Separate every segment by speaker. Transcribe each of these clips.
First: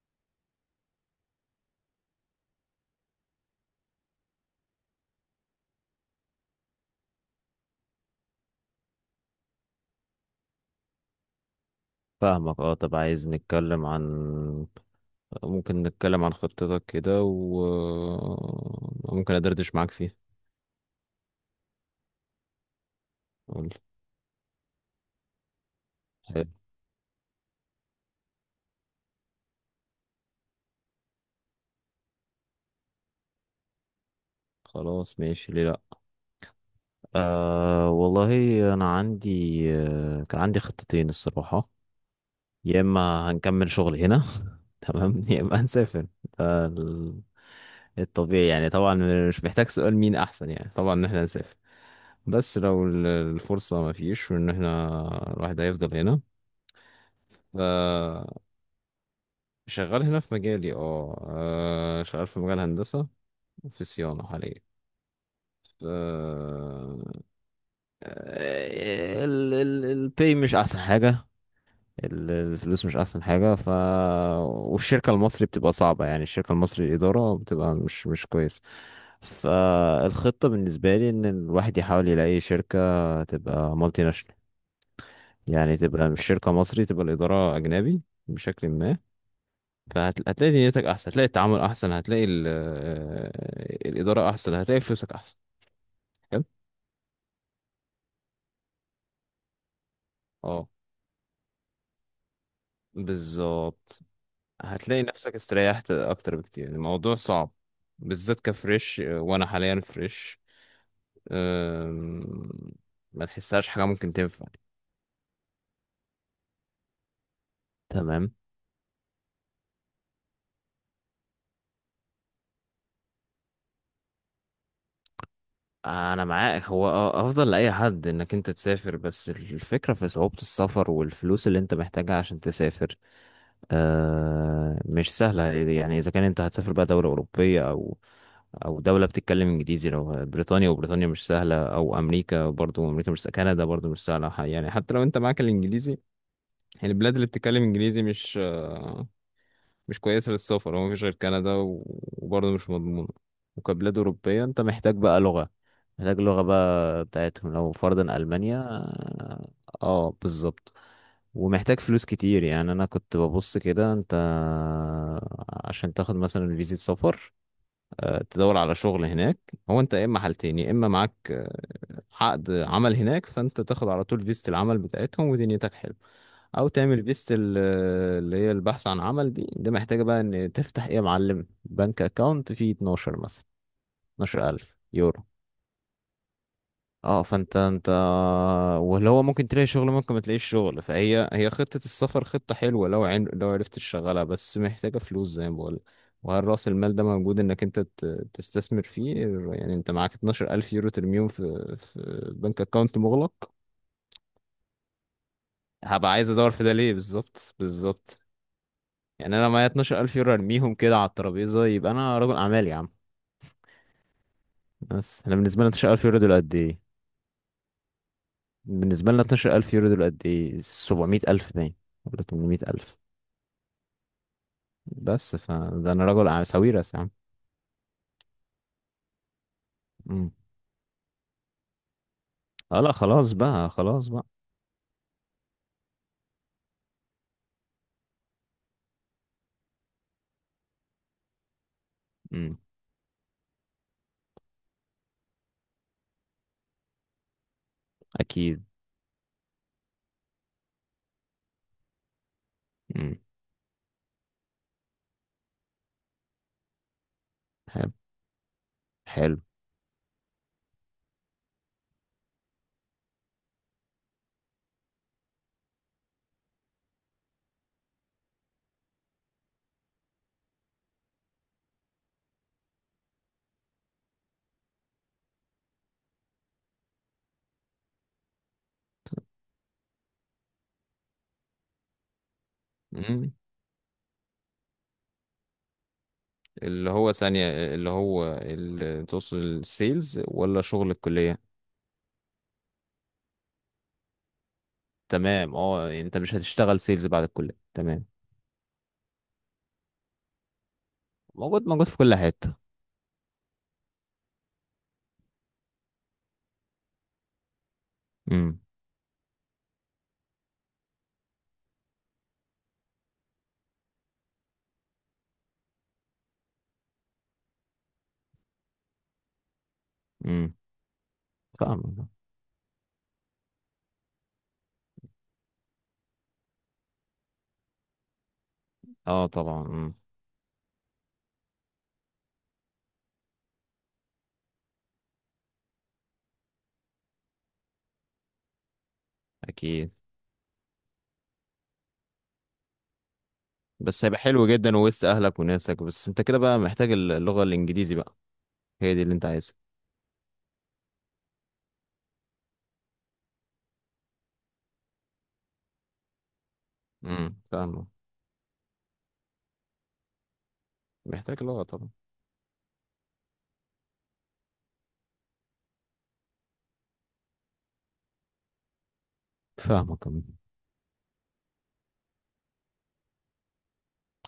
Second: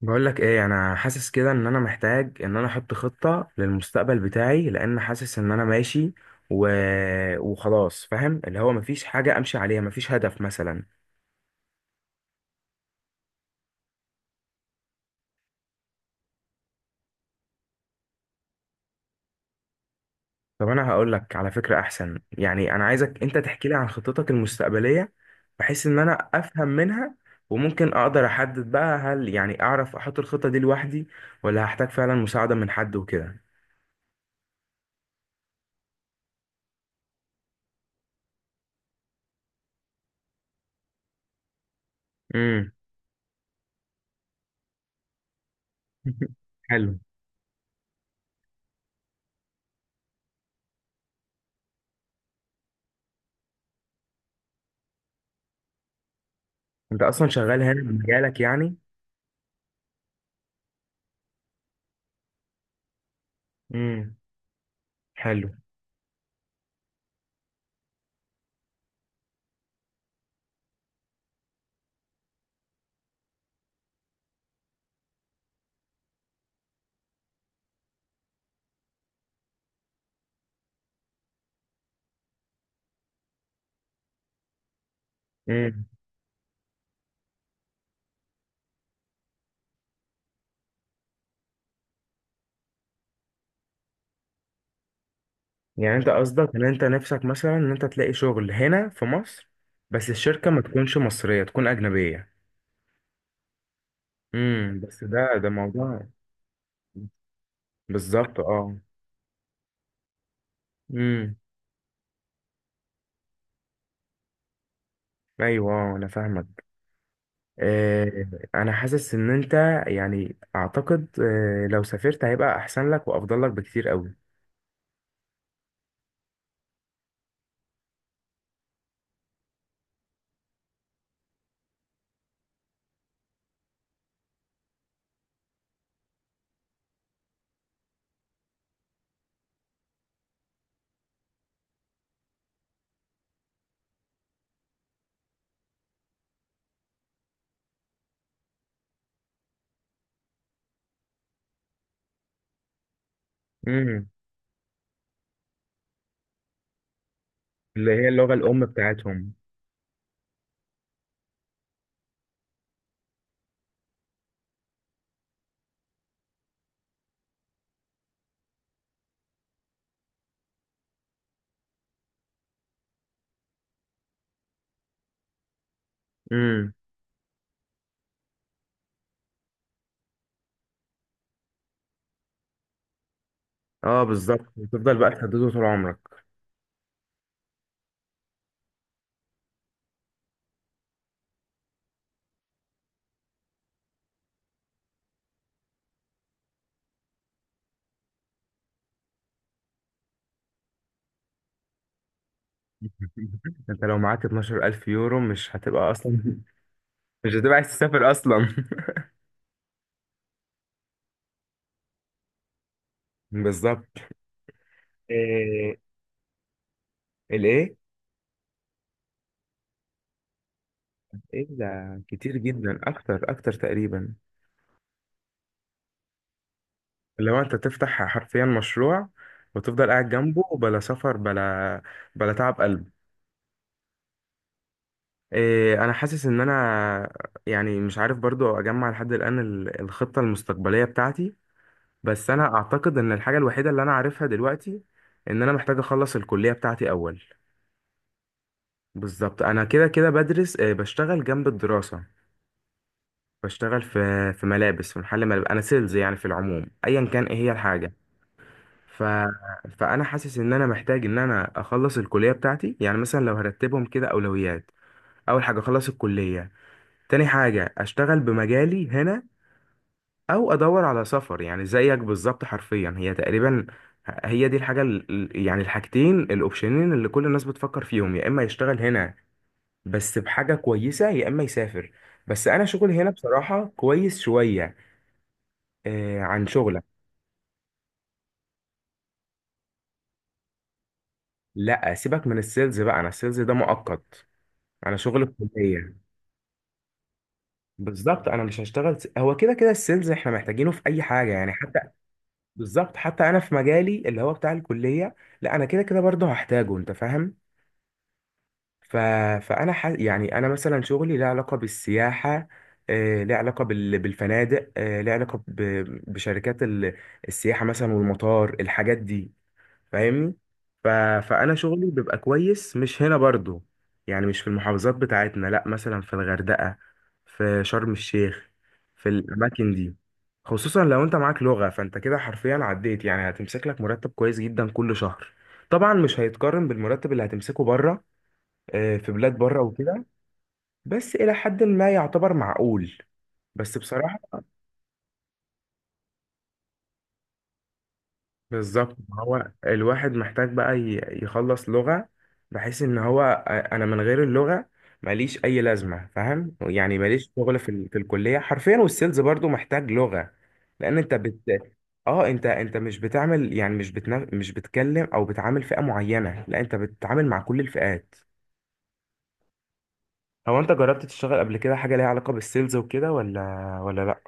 Speaker 1: بقول لك ايه، انا حاسس كده ان انا محتاج ان انا احط خطة للمستقبل بتاعي، لان حاسس ان انا ماشي و... وخلاص فاهم اللي هو مفيش حاجة امشي عليها، مفيش هدف مثلا.
Speaker 2: فاهمك، اه، طب عايز نتكلم عن ممكن نتكلم عن خطتك كده، وممكن ادردش معاك فيها.
Speaker 1: طب انا هقول لك على فكرة احسن، انا عايزك انت تحكي
Speaker 2: قول.
Speaker 1: لي عن خطتك المستقبلية بحيث ان انا
Speaker 2: حلو.
Speaker 1: افهم منها، وممكن اقدر احدد بقى، هل اعرف احط الخطة دي لوحدي ولا هحتاج فعلا مساعدة من حد وكده.
Speaker 2: خلاص، ماشي، ليه لا. آه والله. انا عندي آه كان عندي خطتين الصراحة.
Speaker 1: امم.
Speaker 2: يا اما هنكمل شغل هنا، تمام، يا اما هنسافر. ده
Speaker 1: حلو.
Speaker 2: ال- الطبيعي يعني طبعا. مش محتاج سؤال مين احسن، يعني طبعا ان احنا نسافر. بس لو الفرصة ما فيش، وان احنا الواحد هيفضل هنا.
Speaker 1: انت اصلا شغال هنا في
Speaker 2: آه،
Speaker 1: مجالك يعني.
Speaker 2: شغال هنا في مجالي، اه، شغال في مجال هندسة، في
Speaker 1: امم.
Speaker 2: صيانة حاليا.
Speaker 1: حلو.
Speaker 2: ف- آه، ال ال الباي مش أحسن حاجة، الفلوس مش أحسن حاجة. والشركة المصري بتبقى صعبة، يعني الشركة المصري الإدارة بتبقى مش كويس. فالخطة بالنسبة لي إن الواحد يحاول يلاقي شركة تبقى مالتي ناشونال، يعني
Speaker 1: مم.
Speaker 2: تبقى مش شركة مصري، تبقى الإدارة أجنبي بشكل ما. فهتلاقي دنيتك احسن، هتلاقي التعامل احسن، هتلاقي الاداره احسن، هتلاقي فلوسك احسن.
Speaker 1: يعني انت
Speaker 2: حلو.
Speaker 1: قصدك ان انت نفسك مثلا ان انت تلاقي شغل هنا في مصر، بس الشركة ما
Speaker 2: اه
Speaker 1: تكونش مصرية، تكون أجنبية.
Speaker 2: بالظبط.
Speaker 1: امم.
Speaker 2: هتلاقي
Speaker 1: بس
Speaker 2: نفسك
Speaker 1: ده
Speaker 2: استريحت
Speaker 1: موضوع.
Speaker 2: اكتر بكتير. الموضوع صعب، بالذات
Speaker 1: بالظبط، اه.
Speaker 2: كفريش، وانا حاليا فريش.
Speaker 1: امم.
Speaker 2: أم، ما تحسهاش حاجه ممكن تنفع.
Speaker 1: ايوه، انا فاهمك. آه.
Speaker 2: تمام.
Speaker 1: انا حاسس ان انت، يعني اعتقد لو سافرت هيبقى احسن لك وافضل لك بكتير قوي.
Speaker 2: انا معاك، هو اه افضل لاي حد انك انت تسافر، بس الفكره في صعوبه السفر والفلوس اللي انت محتاجها عشان تسافر. مش سهلة، يعني إذا كان أنت هتسافر بقى دولة أوروبية، أو دولة بتتكلم إنجليزي. لو بريطانيا، وبريطانيا مش سهلة، أو أمريكا، برضو أمريكا مش سهلة، كندا برضو مش سهلة. يعني حتى لو أنت معاك الإنجليزي، يعني البلاد اللي بتتكلم إنجليزي مش كويسة للسفر. هو مفيش غير كندا وبرضه مش مضمونة. وكبلاد
Speaker 1: امم.
Speaker 2: أوروبية أنت محتاج بقى لغة، محتاج لغة بقى بتاعتهم. لو
Speaker 1: اللي هي
Speaker 2: فرضا
Speaker 1: اللغة
Speaker 2: ألمانيا،
Speaker 1: الام بتاعتهم.
Speaker 2: اه. بالظبط. ومحتاج فلوس كتير. يعني أنا كنت ببص كده، أنت عشان تاخد مثلا فيزة سفر، تدور على شغل هناك، هو أنت يا إما حالتين: يا إما معاك عقد عمل هناك، فانت تاخد على طول فيزة العمل بتاعتهم ودنيتك حلوة، او
Speaker 1: امم.
Speaker 2: تعمل فيزة اللي هي البحث عن عمل دي، ده محتاجة بقى ان تفتح ايه يا معلم، بنك اكاونت فيه 12 مثلا،
Speaker 1: اه، بالظبط.
Speaker 2: 12000
Speaker 1: وتفضل بقى
Speaker 2: يورو.
Speaker 1: تهدده طول عمرك.
Speaker 2: اه فانت، واللي هو ممكن تلاقي شغل، ممكن ما تلاقيش شغل. فهي خطة السفر، خطة حلوة لو لو عرفت تشغلها، بس محتاجة فلوس زي ما بقول. وهل رأس المال ده موجود انك انت تستثمر فيه؟ يعني انت معاك 12000 يورو ترميهم في بنك اكاونت مغلق؟
Speaker 1: انت لو معاك 12,000 يورو مش هتبقى
Speaker 2: هبقى
Speaker 1: اصلا،
Speaker 2: عايز ادور في ده ليه؟
Speaker 1: مش هتبقى
Speaker 2: بالظبط،
Speaker 1: عايز تسافر
Speaker 2: بالظبط.
Speaker 1: اصلا.
Speaker 2: يعني انا معايا 12000 يورو ارميهم كده على الترابيزه، يبقى انا رجل اعمال يا عم.
Speaker 1: بالظبط.
Speaker 2: بس انا بالنسبه لي
Speaker 1: إيه؟
Speaker 2: 12000 يورو دول قد ايه؟
Speaker 1: الايه؟
Speaker 2: بالنسبه لنا 12000 يورو دول قد ايه؟
Speaker 1: ايه
Speaker 2: 700000
Speaker 1: ده؟
Speaker 2: باين، ولا
Speaker 1: كتير جدا،
Speaker 2: 800000.
Speaker 1: اكتر اكتر تقريبا.
Speaker 2: بس فده انا رجل أعمال- ساويرس يا عم.
Speaker 1: لو انت تفتح حرفيا مشروع وتفضل قاعد
Speaker 2: امم.
Speaker 1: جنبه، بلا سفر بلا بلا تعب
Speaker 2: اه
Speaker 1: قلب.
Speaker 2: لا، خلاص بقى، خلاص بقى.
Speaker 1: إيه. انا حاسس ان انا، مش عارف برضو اجمع لحد الان الخطة المستقبلية بتاعتي. بس انا
Speaker 2: امم.
Speaker 1: اعتقد ان الحاجة الوحيدة اللي انا عارفها دلوقتي ان انا محتاج اخلص الكلية بتاعتي اول.
Speaker 2: اكيد.
Speaker 1: بالظبط، انا كده كده بدرس بشتغل جنب الدراسة.
Speaker 2: امم.
Speaker 1: بشتغل في ملابس، في محل ملابس، انا سيلز. يعني في العموم ايا كان ايه هي
Speaker 2: حلو.
Speaker 1: الحاجه. ف...
Speaker 2: حلو.
Speaker 1: فانا حاسس ان انا محتاج ان انا اخلص الكليه بتاعتي. يعني مثلا لو هرتبهم كده اولويات، اول حاجه اخلص الكليه، تاني حاجه اشتغل بمجالي هنا، او ادور على سفر، يعني زيك بالظبط حرفيا. هي تقريبا هي دي الحاجه يعني الحاجتين الاوبشنين اللي كل الناس بتفكر فيهم، يا اما يشتغل هنا بس بحاجه كويسه، يا اما يسافر. بس انا شغلي هنا
Speaker 2: امم.
Speaker 1: بصراحه كويس شويه. عن شغلك.
Speaker 2: اللي هو ثانية، اللي هو اللي توصل، السيلز ولا شغل الكلية؟
Speaker 1: لا سيبك من السيلز بقى، انا السيلز ده مؤقت. انا شغل
Speaker 2: تمام، اه.
Speaker 1: الكليه.
Speaker 2: يعني انت مش هتشتغل سيلز بعد الكلية؟ تمام.
Speaker 1: بالظبط انا مش هشتغل هو كده كده السيلز احنا محتاجينه في اي حاجه، يعني
Speaker 2: موجود،
Speaker 1: حتى.
Speaker 2: موجود في كل حتة.
Speaker 1: بالظبط، حتى انا في مجالي اللي هو بتاع الكليه، لا انا كده كده برضه هحتاجه، انت فاهم.
Speaker 2: امم.
Speaker 1: ف... يعني انا مثلا شغلي له علاقه بالسياحه، ليه علاقه بالفنادق، ليه علاقه بشركات السياحه مثلا، والمطار، الحاجات دي، فاهمني.
Speaker 2: امم. مم.
Speaker 1: ف... فانا شغلي
Speaker 2: فاهم.
Speaker 1: بيبقى كويس مش هنا برضو، يعني مش في المحافظات بتاعتنا، لا مثلا في الغردقة، في شرم الشيخ، في
Speaker 2: اه طبعا.
Speaker 1: الاماكن دي.
Speaker 2: امم.
Speaker 1: خصوصا لو انت معاك لغة، فانت كده حرفيا عديت، يعني هتمسك لك مرتب كويس جدا كل شهر. طبعا مش هيتقارن بالمرتب اللي هتمسكه بره، في بلاد بره
Speaker 2: اكيد.
Speaker 1: وكده، بس الى حد ما يعتبر معقول. بس
Speaker 2: بس
Speaker 1: بصراحة
Speaker 2: هيبقى حلو جدا وسط اهلك وناسك. بس انت كده بقى محتاج اللغة الانجليزي بقى. هي
Speaker 1: بالظبط،
Speaker 2: دي اللي انت
Speaker 1: هو
Speaker 2: عايزها.
Speaker 1: الواحد محتاج بقى يخلص لغة، بحيث ان هو انا من غير اللغة ماليش اي لازمة، فاهم يعني، ماليش
Speaker 2: امم،
Speaker 1: شغل
Speaker 2: فاهمك.
Speaker 1: في الكلية حرفيا، والسيلز برضو محتاج لغة. لان انت
Speaker 2: محتاج
Speaker 1: بت
Speaker 2: لغة طبعا.
Speaker 1: اه، انت مش بتعمل، يعني مش مش بتكلم او بتعامل فئة معينة، لا انت بتتعامل مع كل الفئات.
Speaker 2: فاهمك، أمم.
Speaker 1: هو انت جربت تشتغل قبل كده حاجة ليها علاقة بالسيلز وكده ولا لا؟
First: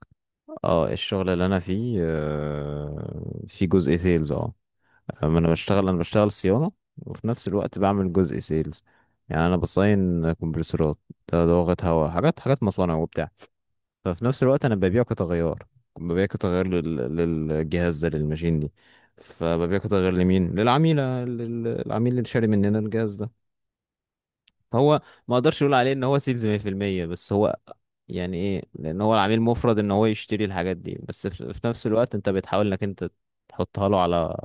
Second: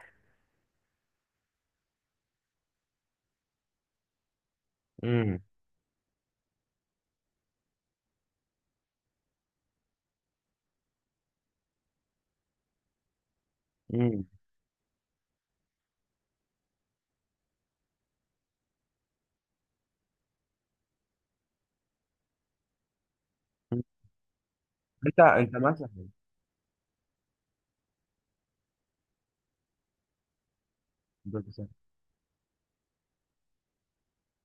Speaker 2: اه، الشغل اللي انا فيه في جزء سيلز، اه. أما
Speaker 1: امم.
Speaker 2: انا بشتغل، صيانة، وفي نفس الوقت بعمل جزء سيلز. يعني انا بصين كمبرسورات، ده ضغط هواء، حاجات حاجات مصانع وبتاع.
Speaker 1: امم.
Speaker 2: ففي نفس الوقت انا ببيعه كتغير، للجهاز ده، للماشين دي. فببيعه كتغير لمين؟ للعميل، العميل اللي شاري مننا الجهاز ده. هو
Speaker 1: انت
Speaker 2: ما
Speaker 1: انت
Speaker 2: اقدرش اقول عليه ان
Speaker 1: مثلا،
Speaker 2: هو سيلز 100%، بس هو يعني ايه، لان هو العميل مفرض ان هو يشتري الحاجات دي، بس في نفس الوقت انت بتحاول انك انت تحطها له على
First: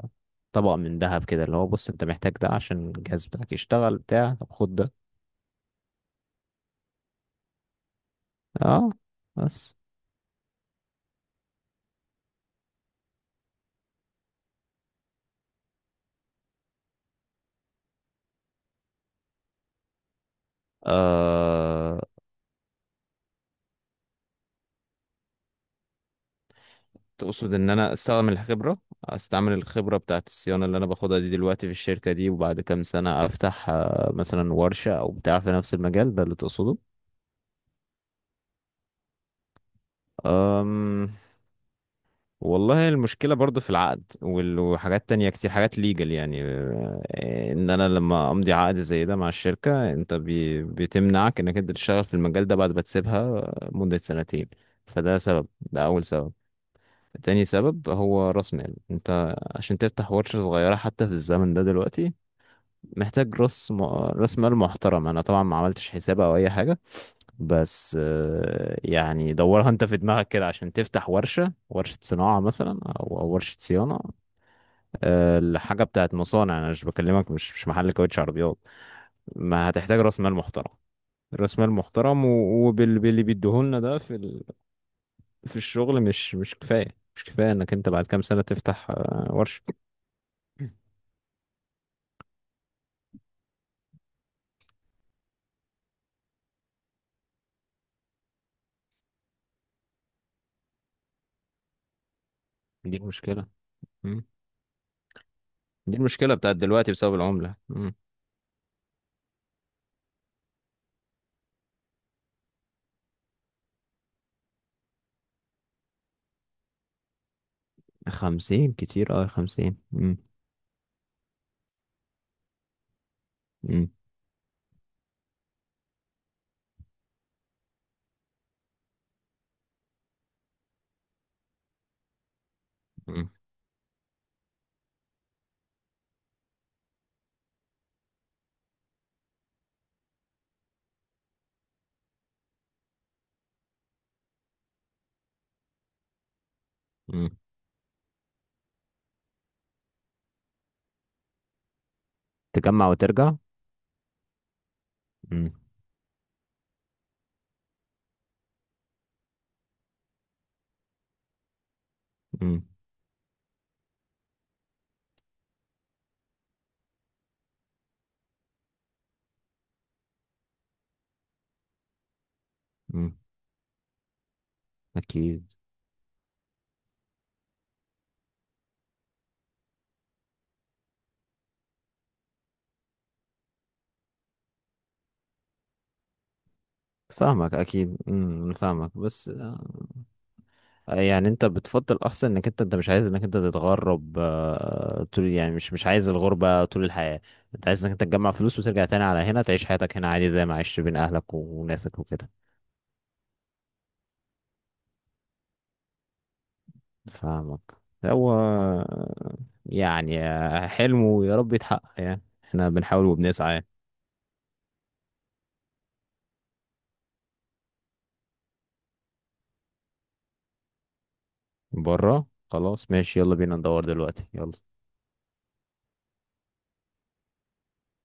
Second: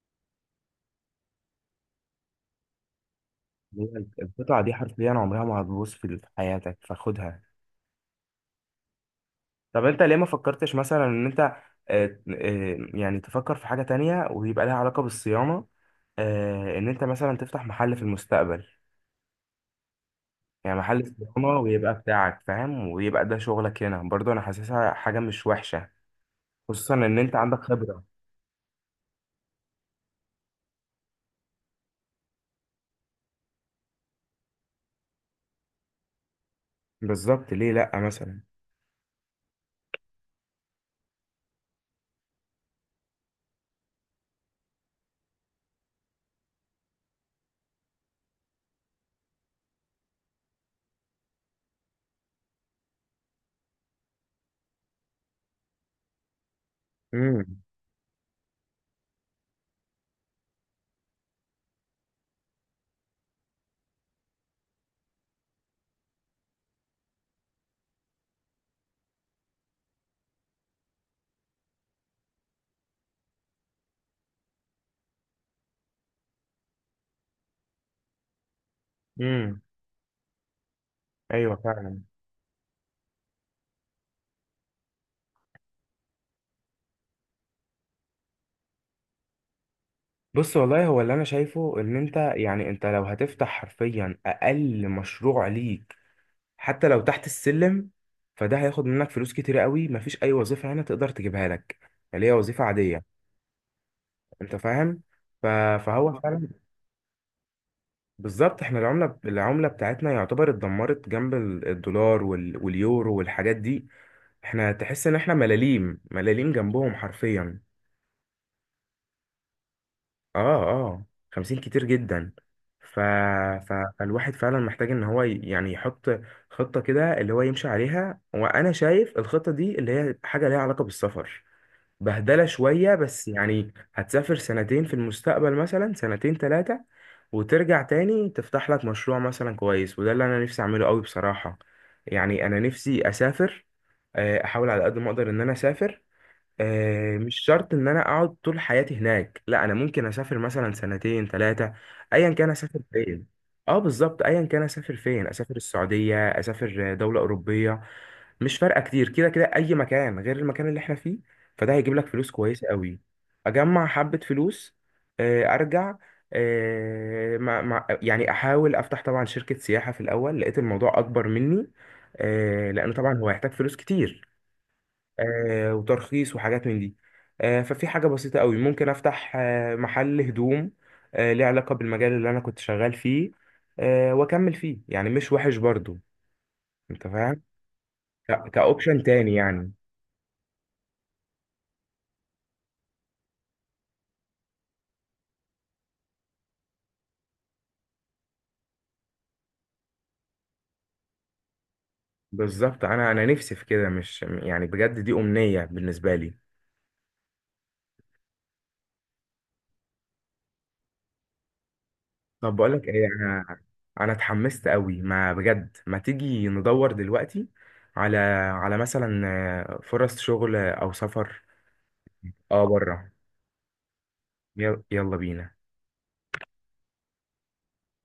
Speaker 2: طبق من ذهب كده، اللي هو بص، انت محتاج ده عشان الجهاز بتاعك يشتغل
Speaker 1: هي
Speaker 2: بتاع. طب
Speaker 1: القطعة دي
Speaker 2: خد ده.
Speaker 1: حرفيا عمرها ما هتبوظ في حياتك، فخدها.
Speaker 2: اه بس.
Speaker 1: طب انت ليه ما فكرتش مثلا ان انت يعني تفكر في حاجة تانية ويبقى لها علاقة بالصيانة، ان انت مثلا تفتح محل في المستقبل، يعني محل صيانة ويبقى
Speaker 2: آه
Speaker 1: بتاعك فاهم، ويبقى ده شغلك هنا برضه. انا حاسسها حاجة مش وحشة، خصوصا ان انت
Speaker 2: تقصد
Speaker 1: عندك
Speaker 2: ان انا
Speaker 1: خبرة.
Speaker 2: استخدم الخبرة، استعمل الخبرة بتاعت الصيانة اللي انا باخدها دي دلوقتي في الشركة دي، وبعد كام سنة افتح مثلا ورشة او بتاع في نفس المجال ده، اللي تقصده.
Speaker 1: بالظبط، ليه لأ مثلا.
Speaker 2: أم والله المشكلة برضو في العقد، وحاجات تانية كتير، حاجات ليجل يعني، ان انا لما امضي عقد زي ده مع الشركة، انت بتمنعك انك انت تشتغل في المجال ده بعد ما تسيبها مدة سنتين. فده سبب، ده اول سبب. تاني
Speaker 1: امم.
Speaker 2: سبب هو راس مال. انت عشان تفتح ورشة صغيرة حتى في الزمن ده دلوقتي، محتاج راس مال محترم. انا طبعا ما عملتش حساب او اي حاجة، بس يعني دورها انت في دماغك كده، عشان تفتح ورشة صناعة مثلا، او ورشة صيانة. الحاجة بتاعت مصانع انا مش بكلمك، مش محل كاوتش عربيات.
Speaker 1: امم.
Speaker 2: ما هتحتاج راس مال محترم،
Speaker 1: ايوه
Speaker 2: راس مال
Speaker 1: فعلا.
Speaker 2: محترم. وباللي بيديهولنا ده في في الشغل مش كفاية. مش كفاية انك انت بعد كام سنة تفتح ورشة.
Speaker 1: بص والله، هو اللي انا شايفه ان انت، يعني انت لو هتفتح حرفيا اقل مشروع ليك، حتى لو تحت السلم، فده هياخد منك فلوس كتير قوي. مفيش اي وظيفه هنا تقدر تجيبها لك اللي هي وظيفه
Speaker 2: دي
Speaker 1: عاديه،
Speaker 2: المشكلة. مم.
Speaker 1: انت فاهم. ف-
Speaker 2: دي
Speaker 1: فهو
Speaker 2: المشكلة بتاعت
Speaker 1: فعلا.
Speaker 2: دلوقتي بسبب العملة. مم.
Speaker 1: بالظبط، احنا العمله، العمله بتاعتنا يعتبر اتدمرت جنب الدولار واليورو والحاجات دي. احنا تحس ان احنا ملاليم ملاليم جنبهم حرفيا.
Speaker 2: خمسين كتير، اه خمسين. مم.
Speaker 1: اه اه، 50 كتير جدا. ف... ف...
Speaker 2: مم.
Speaker 1: فالواحد فعلا محتاج ان هو يعني يحط خطة كده اللي هو يمشي عليها. وانا شايف الخطة دي اللي هي حاجة ليها علاقة بالسفر، بهدلة شوية، بس
Speaker 2: مم.
Speaker 1: يعني هتسافر سنتين في المستقبل مثلا، سنتين ثلاثة، وترجع تاني تفتح لك مشروع مثلا كويس، وده اللي أنا نفسي أعمله قوي بصراحة. يعني أنا نفسي أسافر، أحاول على قد ما أقدر إن أنا أسافر.
Speaker 2: مم.
Speaker 1: مش شرط ان انا اقعد طول حياتي هناك، لا انا ممكن اسافر مثلا سنتين ثلاثه، ايا كان اسافر
Speaker 2: تجمع
Speaker 1: فين.
Speaker 2: وترجع.
Speaker 1: اه بالظبط، ايا كان اسافر فين،
Speaker 2: مم.
Speaker 1: اسافر السعوديه، اسافر دوله اوروبيه، مش فارقه. كتير كده كده اي مكان غير المكان اللي احنا فيه، فده هيجيب لك فلوس
Speaker 2: مم.
Speaker 1: كويسه قوي. اجمع حبه فلوس، ارجع، مع يعني احاول افتح طبعا شركه سياحه. في الاول لقيت الموضوع اكبر مني، لان طبعا
Speaker 2: مم.
Speaker 1: هو هيحتاج فلوس كتير،
Speaker 2: أكيد.
Speaker 1: وترخيص وحاجات من دي. ففي حاجة بسيطة قوي ممكن أفتح محل هدوم، ليه علاقة بالمجال اللي أنا كنت شغال فيه، وأكمل فيه، يعني مش وحش برضو. أنت فاهم،
Speaker 2: فاهمك أكيد. مم. فاهمك
Speaker 1: كأوبشن
Speaker 2: بس.
Speaker 1: تاني يعني.
Speaker 2: يعني أنت بتفضل أحسن إنك أنت، مش عايز إنك أنت تتغرب طول، يعني مش عايز الغربة طول الحياة. أنت عايز إنك أنت تجمع فلوس وترجع تاني على هنا، تعيش حياتك هنا عادي زي ما عشت بين أهلك وناسك وكده.
Speaker 1: بالظبط، أنا نفسي في كده، مش يعني بجد دي أمنية بالنسبة لي.
Speaker 2: فاهمك. هو يعني حلمه، يا رب يتحقق. يعني
Speaker 1: طب
Speaker 2: احنا
Speaker 1: بقولك
Speaker 2: بنحاول
Speaker 1: إيه،
Speaker 2: وبنسعى يعني.
Speaker 1: أنا اتحمست قوي ما بجد. ما تيجي ندور دلوقتي على مثلا فرص شغل أو سفر.
Speaker 2: بره،
Speaker 1: أه،
Speaker 2: خلاص
Speaker 1: بره.
Speaker 2: ماشي، يلا بينا ندور دلوقتي، يلا.
Speaker 1: يلا بينا.